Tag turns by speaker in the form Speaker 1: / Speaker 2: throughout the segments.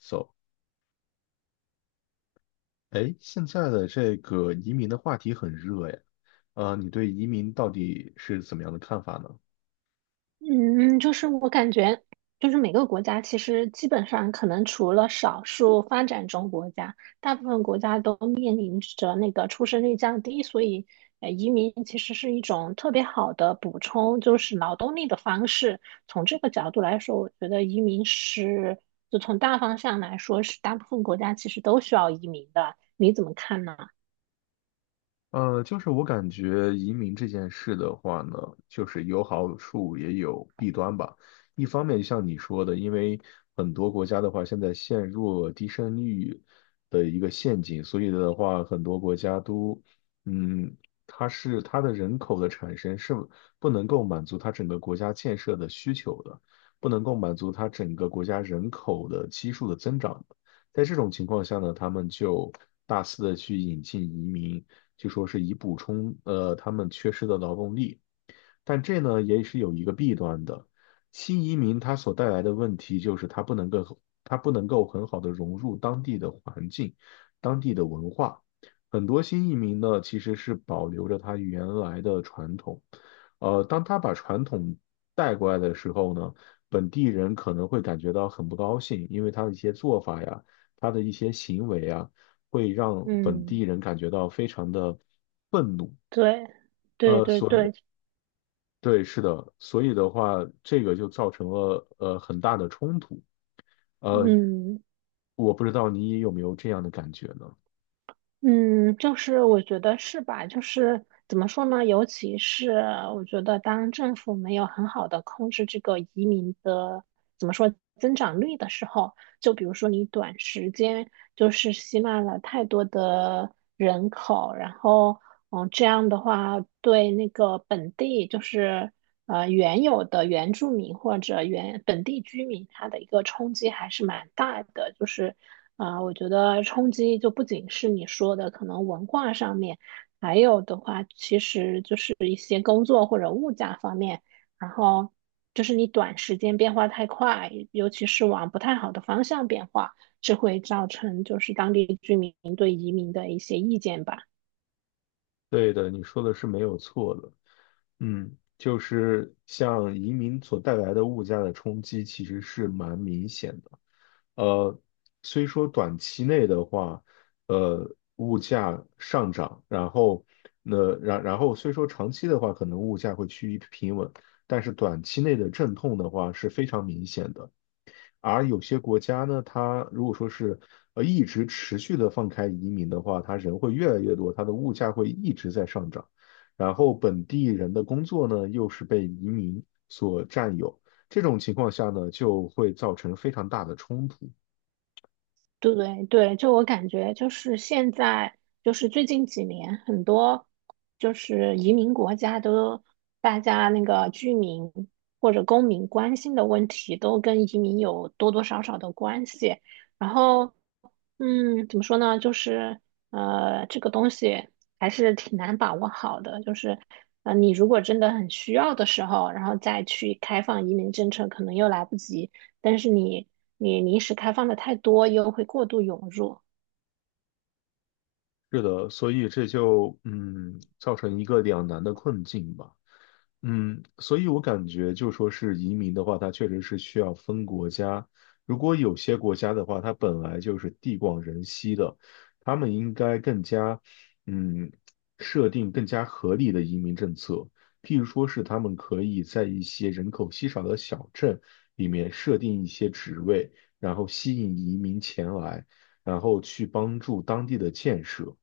Speaker 1: So，哎，现在的这个移民的话题很热呀，你对移民到底是怎么样的看法呢？
Speaker 2: 嗯，就是我感觉，就是每个国家其实基本上可能除了少数发展中国家，大部分国家都面临着那个出生率降低，所以移民其实是一种特别好的补充，就是劳动力的方式。从这个角度来说，我觉得移民是，就从大方向来说，是大部分国家其实都需要移民的。你怎么看呢？
Speaker 1: 就是我感觉移民这件事的话呢，就是有好处也有弊端吧。一方面，像你说的，因为很多国家的话，现在陷入了低生育的一个陷阱，所以的话，很多国家都，嗯，它是它的人口的产生是不能够满足它整个国家建设的需求的，不能够满足它整个国家人口的基数的增长的，在这种情况下呢，他们就大肆的去引进移民。就说是以补充他们缺失的劳动力。但这呢也是有一个弊端的，新移民他所带来的问题就是他不能够很好的融入当地的环境、当地的文化。很多新移民呢其实是保留着他原来的传统，当他把传统带过来的时候呢，本地人可能会感觉到很不高兴，因为他的一些做法呀，他的一些行为啊。会让本地
Speaker 2: 嗯，
Speaker 1: 人感觉到非常的愤怒。
Speaker 2: 对，对对对，
Speaker 1: 对，是的，所以的话，这个就造成了很大的冲突。呃，
Speaker 2: 嗯。
Speaker 1: 我不知道你有没有这样的感觉呢？
Speaker 2: 嗯，就是我觉得是吧？就是怎么说呢？尤其是我觉得，当政府没有很好的控制这个移民的怎么说增长率的时候，就比如说你短时间就是吸纳了太多的人口，然后嗯，这样的话对那个本地就是原有的原住民或者原本地居民他的一个冲击还是蛮大的，就是啊、我觉得冲击就不仅是你说的可能文化上面，还有的话其实就是一些工作或者物价方面，然后就是你短时间变化太快，尤其是往不太好的方向变化，这会造成就是当地居民对移民的一些意见吧。
Speaker 1: 对的，你说的是没有错的。嗯，就是像移民所带来的物价的冲击，其实是蛮明显的。呃，虽说短期内的话，物价上涨，然后虽说长期的话，可能物价会趋于平稳，但是短期内的阵痛的话是非常明显的。而有些国家呢，它如果说是一直持续的放开移民的话，它人会越来越多，它的物价会一直在上涨，然后本地人的工作呢又是被移民所占有，这种情况下呢就会造成非常大的冲突。
Speaker 2: 对对，就我感觉，就是现在，就是最近几年，很多就是移民国家都，大家那个居民或者公民关心的问题，都跟移民有多多少少的关系。然后，嗯，怎么说呢？就是这个东西还是挺难把握好的。就是你如果真的很需要的时候，然后再去开放移民政策，可能又来不及。但是你临时开放的太多，又会过度涌入。
Speaker 1: 是的，所以这就造成一个两难的困境吧。嗯，所以我感觉就说是移民的话，它确实是需要分国家。如果有些国家的话，它本来就是地广人稀的，他们应该更加，嗯，设定更加合理的移民政策。譬如说是他们可以在一些人口稀少的小镇里面设定一些职位，然后吸引移民前来，然后去帮助当地的建设。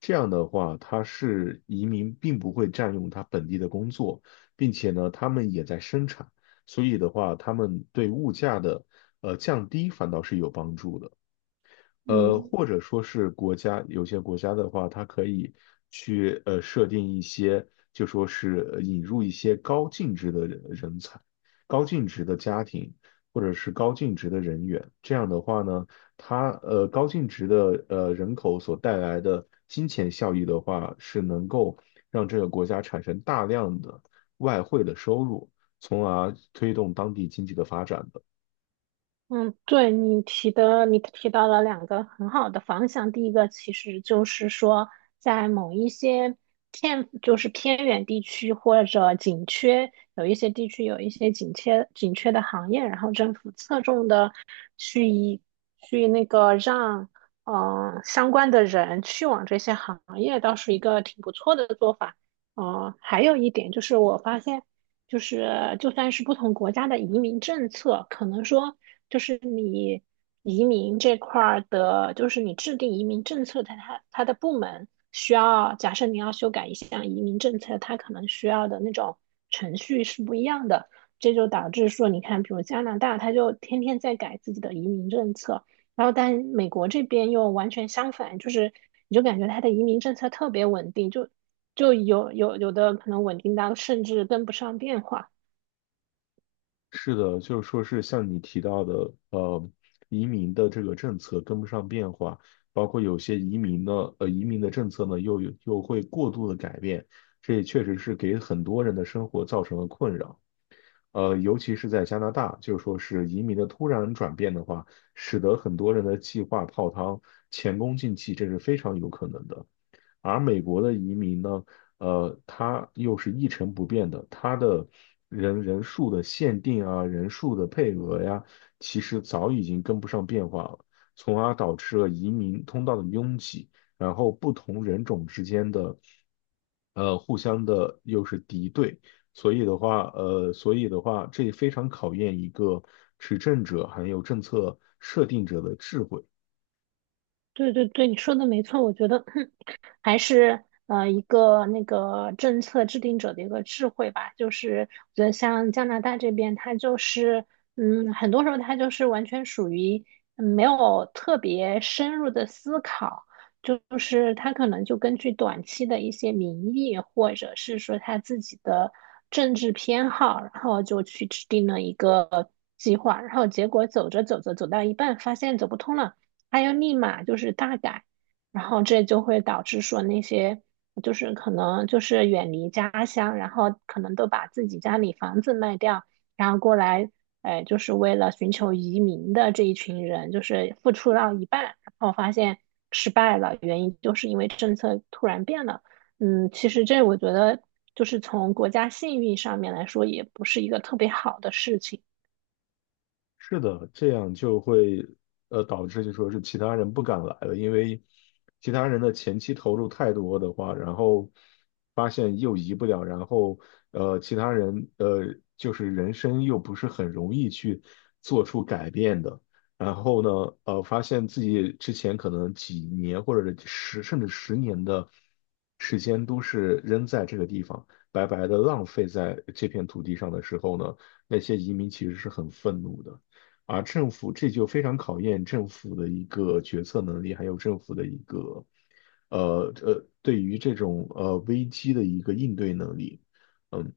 Speaker 1: 这样的话，它是移民并不会占用他本地的工作。并且呢，他们也在生产，所以的话，他们对物价的降低反倒是有帮助的。
Speaker 2: 嗯，
Speaker 1: 或者说是国家，有些国家的话，它可以去设定一些，就说是引入一些高净值的人才、高净值的家庭或者是高净值的人员。这样的话呢，它高净值的人口所带来的金钱效益的话，是能够让这个国家产生大量的外汇的收入，从而推动当地经济的发展的。
Speaker 2: 嗯，对你提的，你提到了两个很好的方向。第一个其实就是说，在某一些偏就是偏远地区或者紧缺，有一些地区有一些紧缺的行业，然后政府侧重的去以去那个让嗯、相关的人去往这些行业，倒是一个挺不错的做法。嗯、还有一点就是我发现。就是就算是不同国家的移民政策，可能说就是你移民这块儿的，就是你制定移民政策的它的部门需要，假设你要修改一项移民政策，它可能需要的那种程序是不一样的，这就导致说，你看，比如加拿大，它就天天在改自己的移民政策，然后但美国这边又完全相反，就是你就感觉它的移民政策特别稳定，就就有的可能稳定到甚至跟不上变化。
Speaker 1: 是的，就是说是像你提到的，移民的这个政策跟不上变化，包括有些移民呢，移民的政策呢又会过度的改变，这也确实是给很多人的生活造成了困扰。尤其是在加拿大，就是说是移民的突然转变的话，使得很多人的计划泡汤，前功尽弃，这是非常有可能的。而美国的移民呢，它又是一成不变的，它的人数的限定啊，人数的配额呀，其实早已经跟不上变化了，从而导致了移民通道的拥挤，然后不同人种之间的，互相的又是敌对，所以的话，这非常考验一个执政者还有政策设定者的智慧。
Speaker 2: 对对对，你说的没错，我觉得 还是一个那个政策制定者的一个智慧吧。就是我觉得像加拿大这边，它就是嗯，很多时候它就是完全属于嗯没有特别深入的思考，就是它可能就根据短期的一些民意，或者是说他自己的政治偏好，然后就去制定了一个计划，然后结果走着走着走到一半，发现走不通了。还要立马就是大改，然后这就会导致说那些就是可能就是远离家乡，然后可能都把自己家里房子卖掉，然后过来，就是为了寻求移民的这一群人，就是付出到一半，然后发现失败了，原因就是因为政策突然变了。嗯，其实这我觉得就是从国家信誉上面来说，也不是一个特别好的事情。
Speaker 1: 是的，这样就会导致就说是其他人不敢来了，因为其他人的前期投入太多的话，然后发现又移不了，然后其他人就是人生又不是很容易去做出改变的，然后呢发现自己之前可能几年或者十甚至十年的时间都是扔在这个地方，白白的浪费在这片土地上的时候呢，那些移民其实是很愤怒的。而政府这就非常考验政府的一个决策能力，还有政府的一个对于这种危机的一个应对能力。嗯。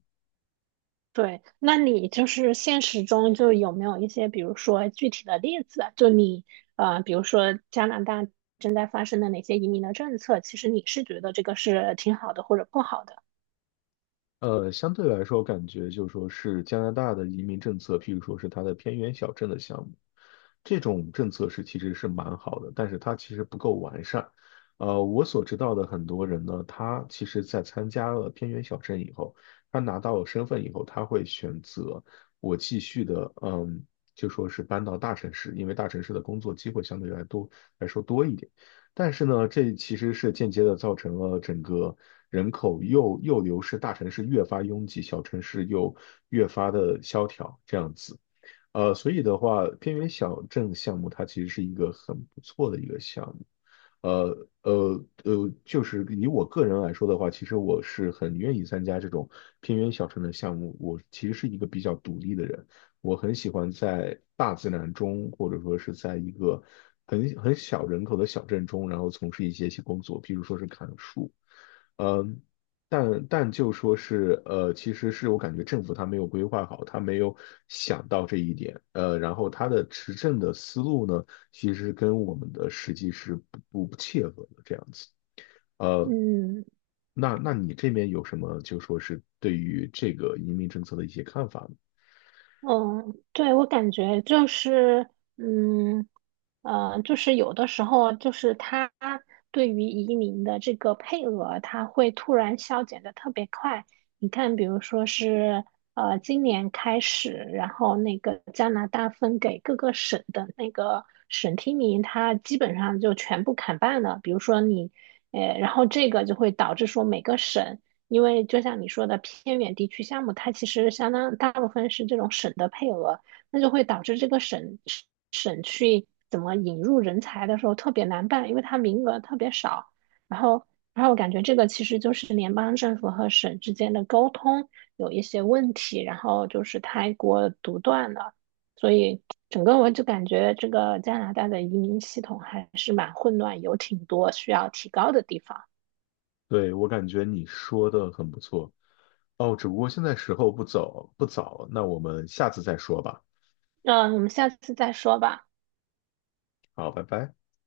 Speaker 2: 对，那你就是现实中就有没有一些，比如说具体的例子啊就你比如说加拿大正在发生的哪些移民的政策，其实你是觉得这个是挺好的或者不好的？
Speaker 1: 相对来说，感觉就是说是加拿大的移民政策，譬如说是它的偏远小镇的项目，这种政策是其实是蛮好的，但是它其实不够完善。我所知道的很多人呢，他其实在参加了偏远小镇以后，他拿到了身份以后，他会选择我继续的，就说是搬到大城市，因为大城市的工作机会相对来说多一点。但是呢，这其实是间接的造成了整个人口又流失，大城市越发拥挤，小城市又越发的萧条，这样子。所以的话，偏远小镇项目它其实是一个很不错的一个项目。就是以我个人来说的话，其实我是很愿意参加这种偏远小城的项目。我其实是一个比较独立的人，我很喜欢在大自然中，或者说是在一个很小人口的小镇中，然后从事一些工作，比如说是砍树。呃但就说是，其实是我感觉政府他没有规划好，他没有想到这一点，然后他的执政的思路呢，其实跟我们的实际是不切合的这样子，呃，
Speaker 2: 嗯。
Speaker 1: 那你这边有什么就说是对于这个移民政策的一些看法吗？
Speaker 2: 嗯，对，我感觉就是，嗯，就是有的时候，就是他对于移民的这个配额，他会突然削减的特别快。你看，比如说是今年开始，然后那个加拿大分给各个省的那个省提名，它基本上就全部砍半了。比如说你，然后这个就会导致说每个省。因为就像你说的，偏远地区项目，它其实相当大部分是这种省的配额，那就会导致这个省去怎么引入人才的时候特别难办，因为它名额特别少。然后，然后我感觉这个其实就是联邦政府和省之间的沟通有一些问题，然后就是太过独断了，所以整个我就感觉这个加拿大的移民系统还是蛮混乱，有挺多需要提高的地方。
Speaker 1: 对，我感觉你说的很不错，哦，只不过现在时候不早，那我们下次再说吧，
Speaker 2: 那我们下次再说吧。
Speaker 1: 好，拜拜。